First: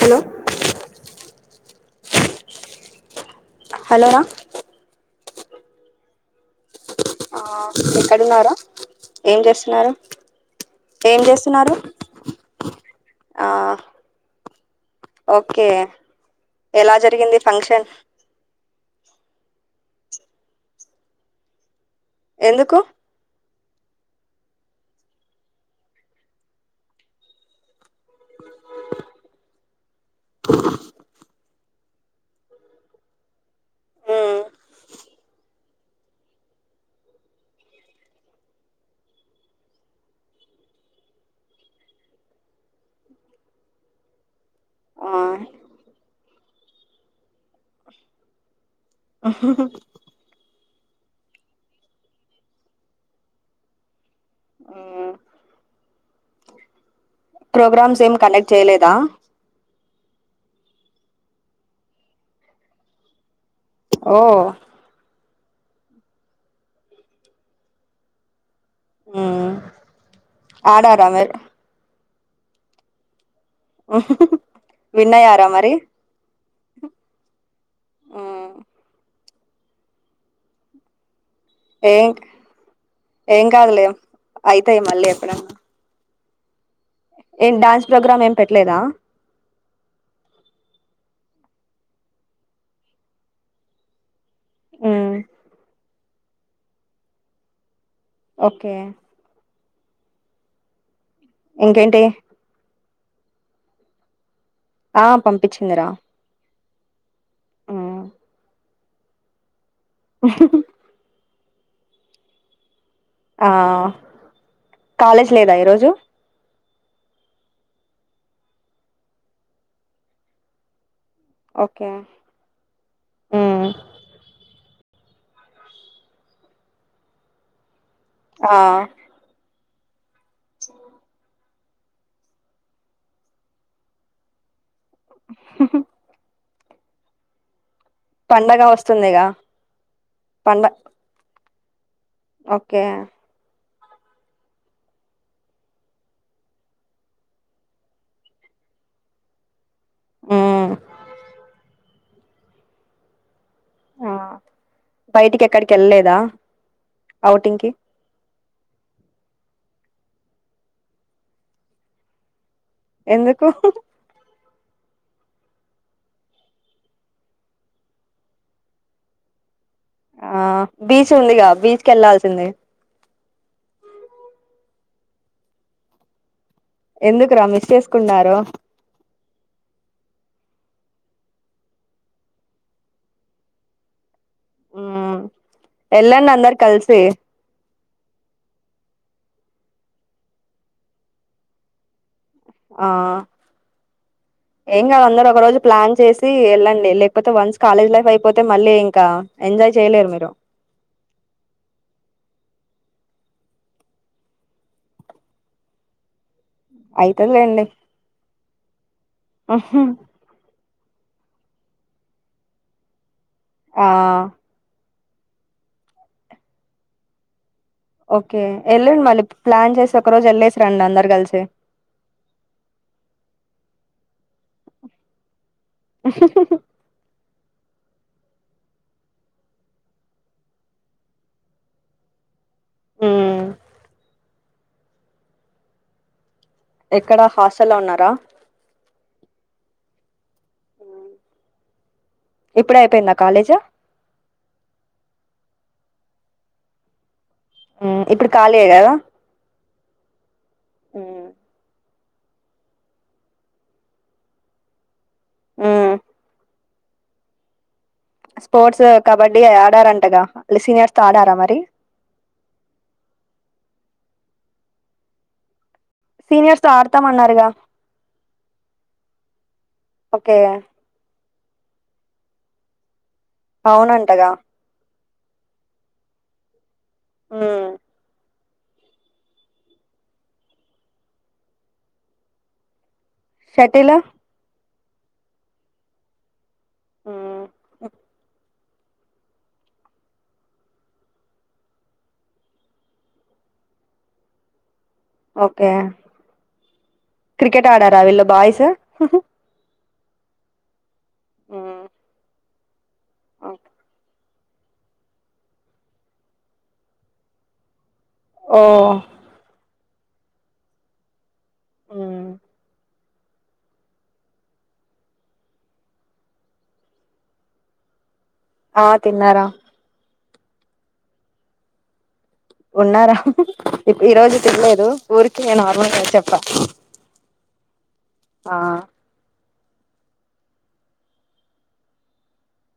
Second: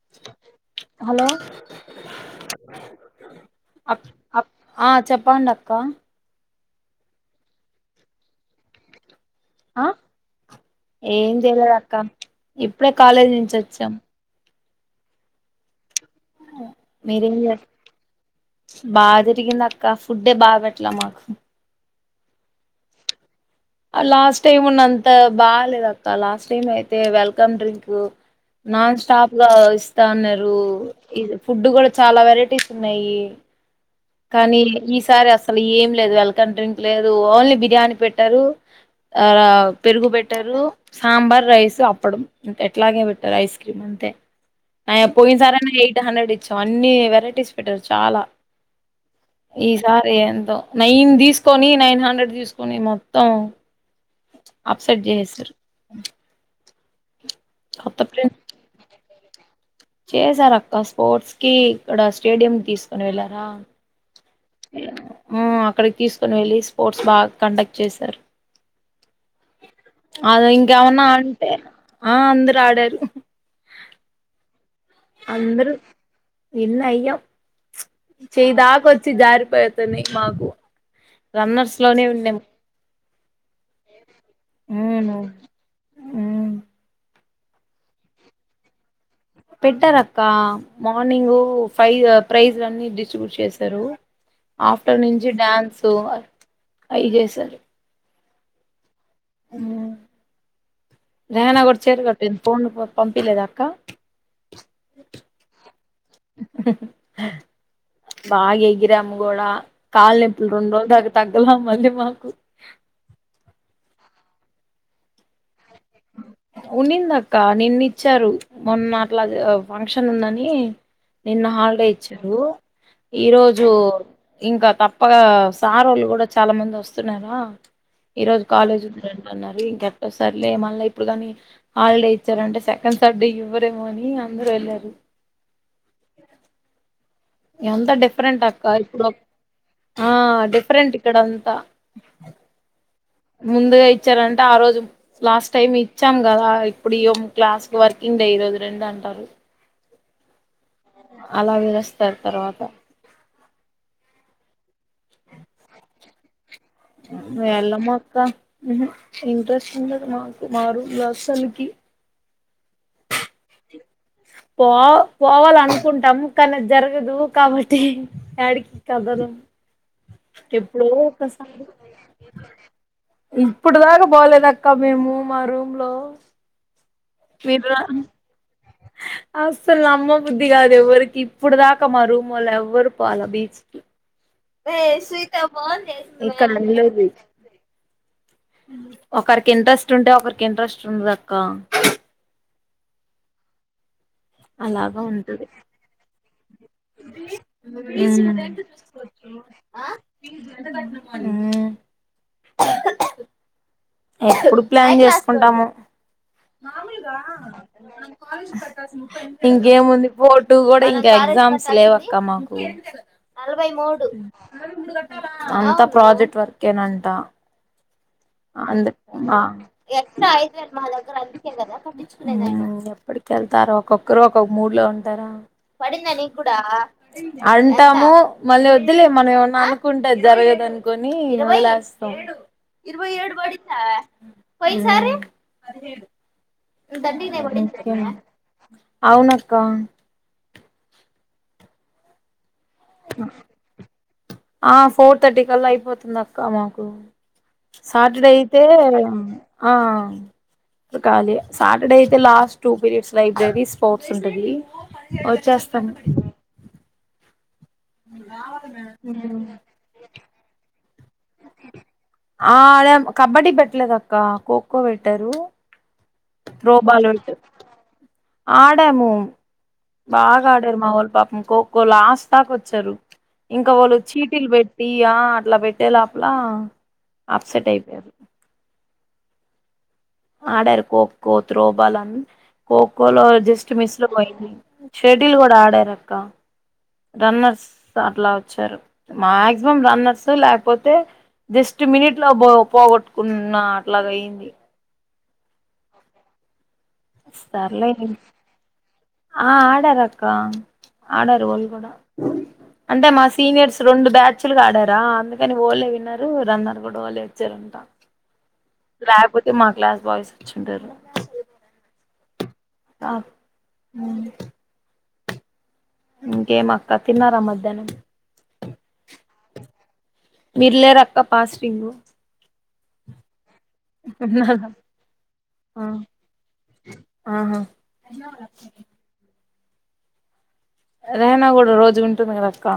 Hello hello హలోరా చె పండక్క ఆ ఎక్కడున్నారా ఏం ఆ చేస్తున్నారు ఏం చేయలేదు అక్క ఇప్పుడే కాలేజీ ఆ నుంచి వచ్చాము ఓకే ఎలా మీరేం జరిగింది చేస్త ఫంక్షన్ బాగా జరిగింది అక్క ఫుడ్డే బాగా పెట్టలా మాకు ఎందుకు లాస్ట్ టైమ్ ఉన్న అంత బాగాలేదు అక్క లాస్ట్ టైమ్ అయితే వెల్కమ్ డ్రింక్ నాన్ స్టాప్ గా ఇస్తాన్నారు ఇ ఫుడ్ కూడా చాలా వెరైటీస్ ఉన్నాయి మ్మ్ కానీ ఈసారి అసలు ఏం లేదు వెల్కమ్ డ్రింక్ లేదు ఓన్లీ బిర్యానీ పెట్టారు ఆ పెరుగు బెట్టరు సాంబార్ రైస్ అప్పుడు ఎట్లాగే పెట్టారు ఐస్ క్రీమ్ అంతే న ఆ పోయిన సారేనా ఎయిట్ హండ్రెడ్ ఇచ్చాం అన్ని వెరైటీస్ పెట్టారు చాలా ఈ సారి ఎంతో నైన్ తీసుకొని నైన్ హండ్రెడ్ తీసుకొని మొత్తం అప్సెట్ మ్మ్ చేససారు ప్రోగ్రామ్స్ ఏం కండక్ట్ చేయలేదా చేసారు అక్క స్పోర్ట్స్ కి ఇక్కడ స్టేడియం తీసుకుని వెళ్ళారా ఓ అక్కడికి తీసుకొని వెళ్ళి స్పోర్ట్స్ బాగా కండక్ట్ చేశారు మ్మ్ అద ఇంకేమన్నా ఆడారా మీరు అంటే ఆ అందరు ఆడారు విన్ అయ్యారా మరి అందరు ఇన్న అయ్యో మ్మ్ చేదాక వచ్చి జారి భతనే మాకు రన్నర్స్ లోనే ఉండేము ఎం కాదులే అయితాయి మళ్ళీ ఎప్పుడ ఉమ్ ఏం డాన్స్ ప్రోగ్రామ్ ఏం పెట్టలేదా పెట్టారు అక్క మార్నింగ్ ఫైవ్ ప్రైజ్లన్ని డిస్ట్రిబ్యూట్ చేశారు ఆఫ్టర్నూన్ మ్మ్ నుంచి డన్స్ సో అయి జేసారు ఓకే ఆ రేనా కూడా చేరు ఇంకేంటి కట్ పో పో పంపీ లేద అక్క ఆ పంపించింది రా బాగా యీ గిరామ గోళ కాల్ ఎత్తు మ్మ్ రెండు రోజులు నుంచి తగ చెలా మళ్ళీ మనకు ఆ కాలేజ్ లేదా ఈరోజు ఉన్నింద అక్క నిన్న ఇచ్చారు మొన్న అట్లా ఫంక్షన్ ఉందని నిన్న హాలిడే ఓకే ఇచ్చారు ఉమ్ ఈరోజు ఇంకా త ఒక సార్ వాళ్ళు కూడా చాలా మంది వస్తున్నారా ఈ రోజు ఆ కాలేజ్ ఉందంటన్నది కక్ట సర్లే మళ్ళీ ఇప్పుడు కానీ హాలిడే ఇచ్చారు అంటే సెకండ్ సండే ఇవ్వరేమో అని అందరూ వెళ్ళారు ఎంత డిఫరెంట్ పండగ అక్క ఇప్పుడు వస్తుందిగా ఆ పండ డిఫరెంట్ ఇక్కడ అంతా ఓకే ముందుగా ఇచ్చారంటే ఆ రోజు లాస్ట్ టైమ్ ఇచ్చాం కదా. ఇప్పుడు ఇం క్లాస్ క వర్కింగ్ డే ఈ రోజు రెండు అంటారు. ఆ అలా పిలుస్తారు తర్వాత బయటికి ఎక్కడికి వెళ్ళలేదా ఔటింగ్ కి ఎళ్ళము అక్క ఉహు ఇంట్రెస్ట్ అన్నది మాకు మారూంలో అసల్ కి ఎందుకు పో పోవాల అనుకుంటాం కానీ జరగదు కాబట్టి ఆ డికి కదలం ఆ ఎప్పుడో బీచ్ ఉందిగా ఒకసారి బీచ్ కి వెళ్లాల్సింది ఇప్పుడు దాకా పోలేదు అక్క అకా మేము మా రూమ్ లో ఎందుకురా మిస్ మీరా చేసుకున్నారు అసలు నమ్మ బుద్ధి కాదు ఎవరికి ఇప్పుడు దాకా మా రూము వాలు ఎవ్వరు పోల బీచ్ కి ఉమ్ వెళ్ళండి ఇక్కడ అందరు కలిసి వినలేదు ఒకరికి ఇంట్రెస్ట్ ఉంటే ఒకరికి ఇంట్రెస్ట్ ఉండద అక్క ఆ ఏం అలాగా కాదు అందరు ఒక ఉంటది రోజు ప్లాన్ చేసి వెళ్ళండి లేకపోతే వన్స్ కాలేజ్ లైఫ్ అయిపోతే మళ్ళీ ఇంకా ఎంజాయ్ చేయలేరు మీరు ఎప్పుడు ప్లాన్ చేసుకుంటాము మామూలుగా అయితదిలేండి మన కాలేజ్ పకాస్ ముప్పై ఎనిమిది ఇంకేముంది పో అటు కూడా ఇంక ఎగ్జామ్స్ లేవక్క మాకు నలభై ఆ మూడు మరి మీరు అంతా ప్రాజెక్ట్ వర్కేనంట ఓకే అందుకు ఎళ్ళండి మళ్ళీ ప్లాన్ చేసి ఒక రోజు ఎట్లో ఐదు ఎళ్ళేసి వేలు రండి మా అందరు దగ్గర కలిసి అందుకే కదా కట్టిచ్చుకునేది ఎప్పడికి వెళ్తారొ ఒక ఒకక్కరు ఒకో మూడ్ లో ఉంటారా పడిందా నీక్కూడా పడి అంటాము మళ్ళీ వద్దులే మనం ఏమన్నా అనుకుంటే అది జరగదనుకొని ఇ వదిలేస్తాం వస్తాం ఇరవై ఏడు మ్మ్ పడిందా పోయిన్సారి పదిహేడు ఎక్కడ హాస్టల్లో ఉన్నారా అవునక్క ఇప్పుడే అయిపోయిందా కాలేజ్ ఆ ఫోర్ తర్టీ కల్లా అయిపోతు తుందక్క మాకు మ్మ్ ఇప్పుడు సాటర్డే అయితే ఖాళీయే కదా ఆ కాలియే సాట్ ఇక్కడ అయితే last two periods library sports ఉంటది మ్మ్ వచ్చేస్తాను స్పోర్ట్స్ కబడ్డీ ఆడారంటగా అ సీనియర్స్ తో ఆడారా మరి ఆ అదే కబడ్డీ పెట్టలేదక్క క ఖోఖో పెట్టారు సీనియర్స్ తో త్రోబాల్ ఆడతామన్నారుగా పెట్టారు ఆడాము ఓకే బాగా ఆడారు మా వాళ్ళు పాపము ఖోఖో లాస్ట్ దాకొచ్చారు ఇంక వాళ్ళు అవునంటగా చీటిలు పెట్టి యా అట్లా పెట్టేలోపలా అప్సెట్ మ్మ్ అయిపోయారు ఆడారు ఖోఖో త్రోబాల్ అన్ని కో ఖోఖోలో జష్ట్ షటిల్ మిస్లో పోయింది షెటిల్ కూడా ఆడారక్క హ్మ్ రన్నర్స్ అట్లా చాటారు మాక్సిమం రన్నర్స్ లేకపోతే జస్ట్ మినిట్ లో పోగొట్టుకున్న అట్లాగ అయింది ఓకే క్రికెట్ సర్లే ఆడారా వీళ్ళ బాయ్స్ హ్ హు క్క ఆడారు వాల్ కూడా అంటే మా సీనియర్స్ రెండు బ్యా చ్ల్గ ఆడారా అందుకని వోళ్ళే విన్నారు. రన్నారు కూడా వోళ్ళే వచ్చారంట. ఓ రాయపోతే మా క్లాస్ బాయ్స్ ఇచ్చుంటారు ఉ ఆ ఉ ఇంకేం అక్క తిన్నారా మధ్యాహ్నం ఆ తిన్నారా మిర్లే ఆక్క పాస్టింగు ఉన్నారా ఈ రోజు ఉన్నాను తినలేదు ఊరికే ఆ నార్మలుగా చెప్ప ఆహా ఎం కావాలి అక్షయ కి రేనా కూడా రోజు ఉంటమేక్క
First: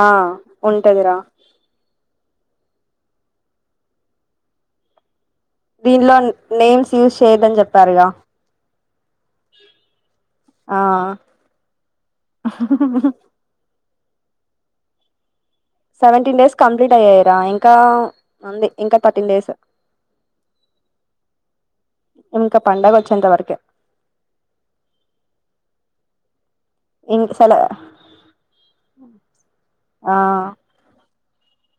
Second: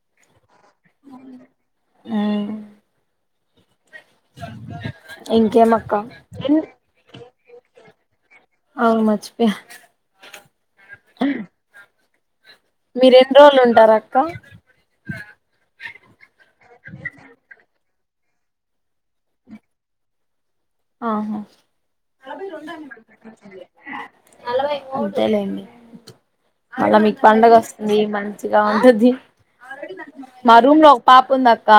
ఆ ఉంటదిరా ఉమ్ ఇంకేమక్క దీనిలో నేమ్స్ యూజ్ చేయ్యదని చెప్ సరే రా అవున్ మరచ్చిపోయా ఆ మీ ఎన్ని రోజులు ఉంటారా క్క సెవెంటీన్ డేస్ కంప్లీట్ అయ్యాయి రా ఇంకా అంది ఇంకా థర్టీన్ డేస్ ఆహా ఇంకా పండగ వచ్చేంత వరకే అంతలే అండి మళ్ళా మీకు పండగ ఇంసల వస్తుంది మంచిగా ఉంటది ఆ మా రూమ్ లో పాప ఉందక్క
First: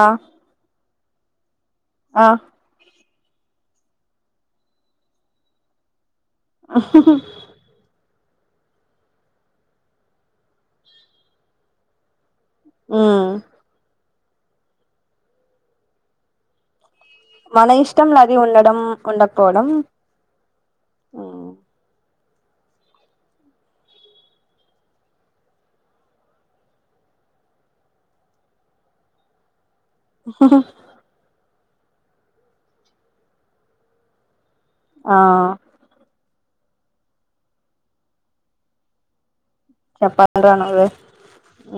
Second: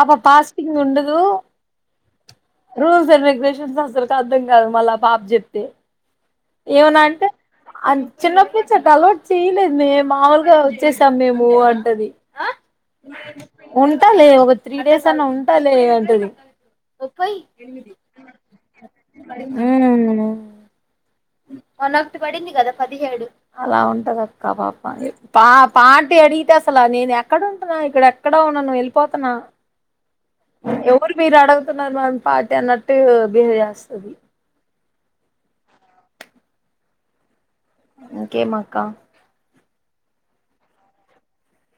ఆ పాస్టింగ్ ఉండాదు దు ఆ రూల్స్ అండ్ రెగ్యులేషన్స్ అస్సల్కు అర్ధం కాదు పాప చెప్తే ఏమనా అంటే అం చిన్నప్పుడు ముచ్చట్ అలవాటు చేయలేదు. మేము మాముూలుగా వచ్చేసాం. మేము అంటది. మ్మ్ ఉంటాలే ఒక త్రీ డేస్ అన్నా ఉంటాలే అంటది ముప్పై మన ఇష్టం లే అది ఉండడం ఉండకపోవడం ఉమ్, వన్ ఒకటి పడింది కదా పదిహేడు అలా ఉంటది అక్క ఆ పాప పా పాటి అడిగితే అసలు నేను ఎక్కడ ఉంటన్నా ఇక్కడ ఎక్కడ ఉండను వెళ్ళిపోతున్నా ఎవరు మీరా ఆడగ్ స్తున్నారు మం పార్టీ అన్నట్టు బిహేవ్ చేస్తది ఆ ఇంకేమాక్క చెప్పాలరా నువ్వే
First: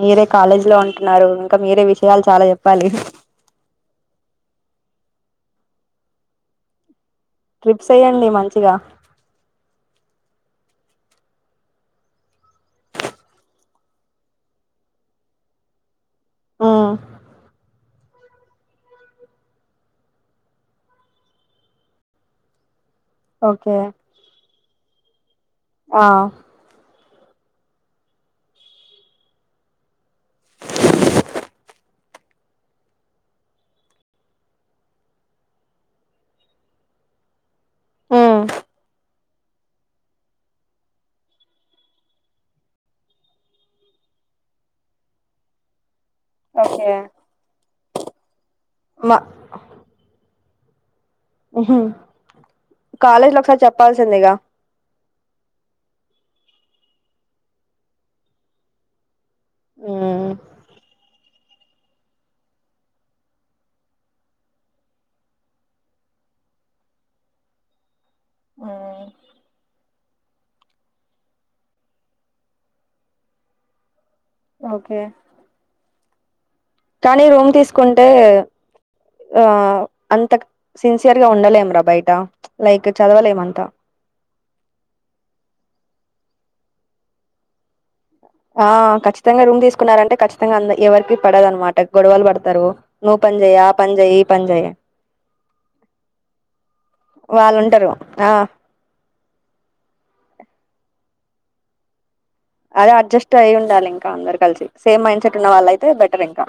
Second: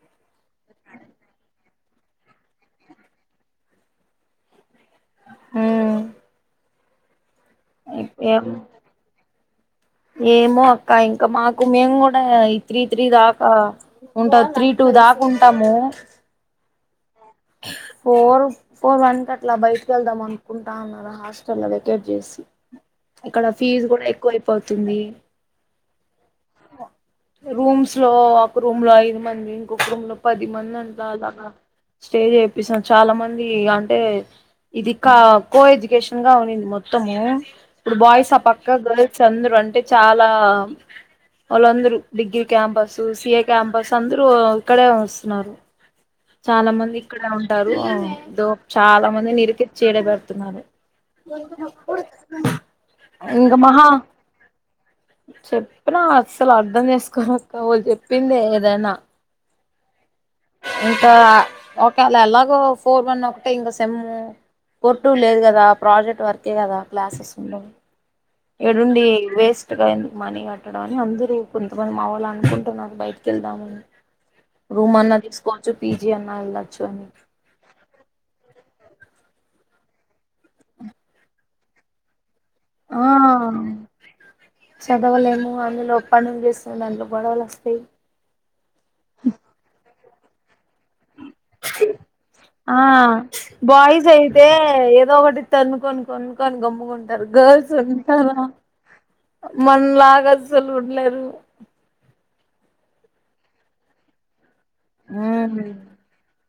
మీరే కాలేజీ లో ఉంటున్నారు ఇంకా మీరే విషయాలు చాలా చెప్పాలి మ్మ్ ట్రిప్స్ ఎయ్యండి మంచిగా ఏమో అక్క ఇంకా మాకు మేము కూడా ఈ త్రీ త్రీ దాకా ఉంటా త్రీ టూ దాకా ఉంటాము ఆ పోల్ ఫోర్ వన్ కి అట్లా బయటికి వెళ్దాం ఆన్ కుంటా ఉన్నారు హాస్టల్ లో పోయి వ్యాకేట్ చేసి ఇక్కడ ఓకే ఫీజ్ కూడా ఎక్కువయిపోతుంది ఆ రూమ్స్ లో ఒక రూమ్ లో ఐదు మంది ఇంకొక రూమ్ లో పది మంది ఉంటారు అలాగా స్టే చేపిసం చాలా మంది అంటే ఇది కా కో ఎడ్యుకేషన్ గా ఉనింది మొత్తము ఇప్పుడు బాయస్ ఆ ఉమ్ పక్క గర్ల్స్ అందరు అంటే చాలా వాళ్ళందరు degree campus C A campus అందరూ ఇక్కడే వస్తున్నారు చాలా ఓకే మంది ఇక్కడే ఉంటారు మ్మ్ దొ చాలా మంది నిరుకిచ్చి చేయలేదా తున్నారే హ్మ్మ్ కాలేజీలో ఒకసారి చెప్పాల్సిందిగా చెప్పిన అస్సలు అర్ధం చేసుకోరక్క వాళు చెప్పింది ఏదైనా ఉమ్ ఇంకా ఓకేలే ఎలాగో ఫోర్ వన్ ఒకటె ఇంకా సెమ్ ఫోర్ టూ లేదు కదా ప్రాజెక్ట్ వర్కే కదా క్లాసెస్ ఉండవ్ ఉమ్ ఇడుండి వేస్ట్గా ఎందుకు మనీ కట్టడం అని అందరు కొంతమంది మావొళ్ళు అనుకుంటున్నారు బయటికి వెళ్దామని ఓకే చు పీజీ అన్నా ఏళ్ళచ్ కానీ రూమ్ తీసుకుంటే ఆ అంత సిన్సియర్ గా ఉండలేంరా బయట లైక్ ఆ చదవలేమంత చదవలేము అందులో పనులు చేస్తు డాండ్లో గొడవలు వస్తాయి ఆ ఖచ్చితంగా రూమ్ తీసుకున్నారంటే కచ్చితంగా అందయి. ఆ నువ్వు పని చెయి ఆ పని బాయ్స్ చెయి ఈ అయితే పని చెయి ఏదో ఒకటి తన్నుకొని కొనుకొని గమ్ముకుంటరు. గర్ల్స్ వాళ్ళుంటారు ఉంటార ఆ మన లాగా అసల్ ఉండలేరు. అది అడ్జస్ట్ అయి ఉండాలి ఇంకా అందరు కలిసి. సేమ్ మైండ్ సెట్ ఉన్న ఉమ్ వాళ్ళ అయితే బెటర్ ఇంకా.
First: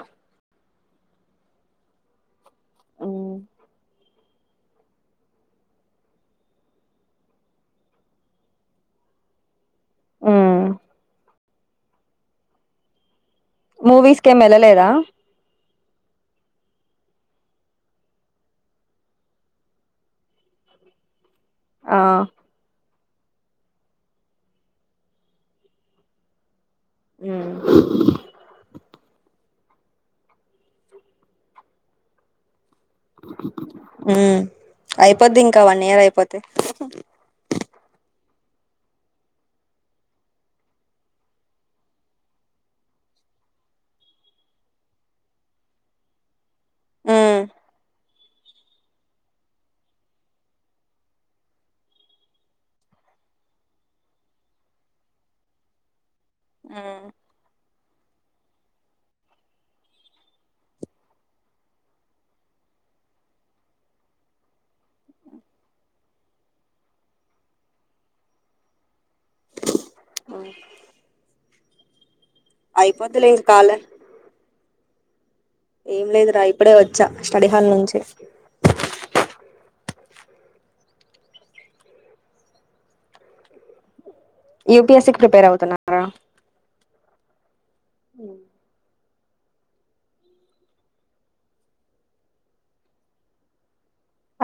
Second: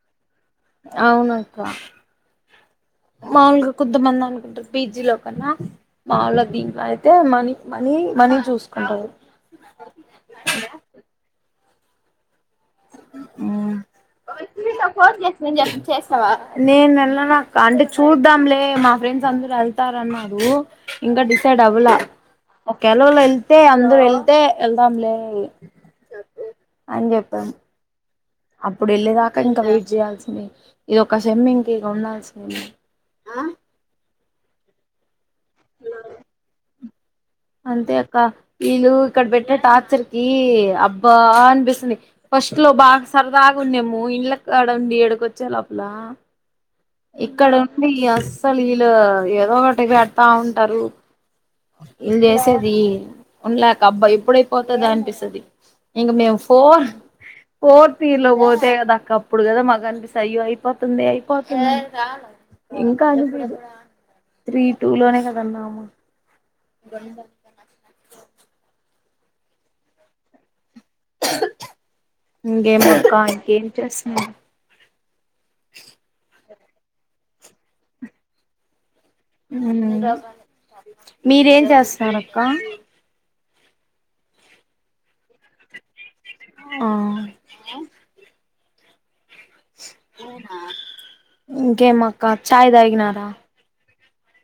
అవునక్క మాములుగా కొంత మంది అన్ కుంటారు పిజీ లో కన్నా మావుల దీంట్లో అయితే మనీ మనీ మనీ చూసుకుంటరు. ఆ మూవీస్కీ ఏం ఎళ్ళలేదా. చేస్తావా నేను వెళ్ళనక్క అంటే చూద్దాంలే మా ఫ్రెండ్స్ అందరు వెళ్తారన్నారు ఇంకా డిసై డ్ అవలా ఆ కేరళోలు వెళ్తే అందరం వెళ్తే ఎల్దాంలే. అని చెప్పాను. అప్పుడు వెళ్ళేదాకా ఇంకా వెయిట్ చేయాల్సిందే ఇదోక సెమ్ ఇంక ఇగా ఉండాల్సిందే. హ్ అయిపోద్ది ఇంకా వన్ ఇయర్ అయిపోతే. అంతే అక్క వీళ్ళు ఇక్కడ పెట్టే టార్చర్ కి అబ్బా అనిపిస్తుంది. ఫస్ట్ లో బాగా సరదాగా ఉండేము ఇండ్ల కాడ ఉండి ఇడుకొచ్చే లోపలా ఉమ్ ఇక్కడ ఉంది అస్ సలు వీళ్ళు ఏదో ఒకటి పెడతా ఉంటారు, వీళ్ళు చేసేది ఉండలేక అబ్బా ఎప్పుడైపోతది అనిపిస్తది. ఇగ మేము ఫోర్ ఫోర్ తీర్లో పోతే కదా అక్క అప్పుడు కదా మాకునిపిస్త అయ్యో అయిపోతుంది అయిపో ఇంకా అ త్రీ టూ లోనే కదా ఉన్నాము. ఆ ఇంకేం అక్కా అయిపోద్దిలే ఇంక ఇంకేం కాలే చేస్తున్నావ్. ఏం లేదురా ఇప్పుడే వచ్చా స్టడీ హాల్ నుంచి. హ్మ్ మీరేం చేస్తున్నారు అక్కా. యూపిఎస్సికి ప్రిపేర్ అవుతున్నారా. ఆ హ ఇంకేం అక్కా చాయ్ దాగినారా.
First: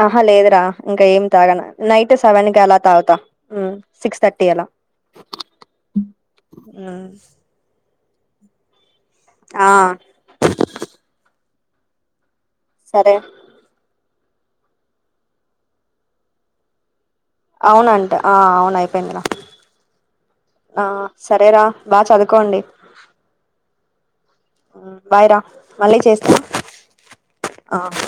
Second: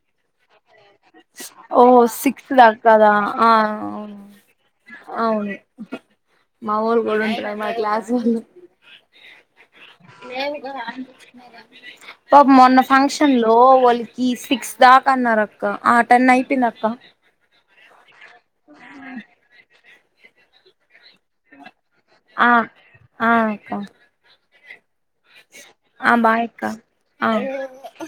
ఆహ లేదురా. ఇంకా ఏమి తాగన ఓ నైట్ సెవెన్ సిక్స్ కి అలా దాక్కదా తాగుతా ఆ అవును సిక్స్ థర్టీ అలా అవును హ్మ్ వా లేేవుగా అనిపించినయి గానీ మీ పాపం మొన్న సరే ఫంక్షన్ లో వాలి ఈ సిక్స్ దాకన్నారక్క. ఆహ్ టెన్ అయిపోందక్క. అవునంట. అవును అయిపోయిందిరా. ఆహ్ సరేరా. బాగా చదువుకోండి ఆహ్ ఆహ్ అక్క. ఉమ్ బాయ్ రా మళ్ళీ ఆ చేస్తా బాయ్ అక్క ఆ ఆహ్.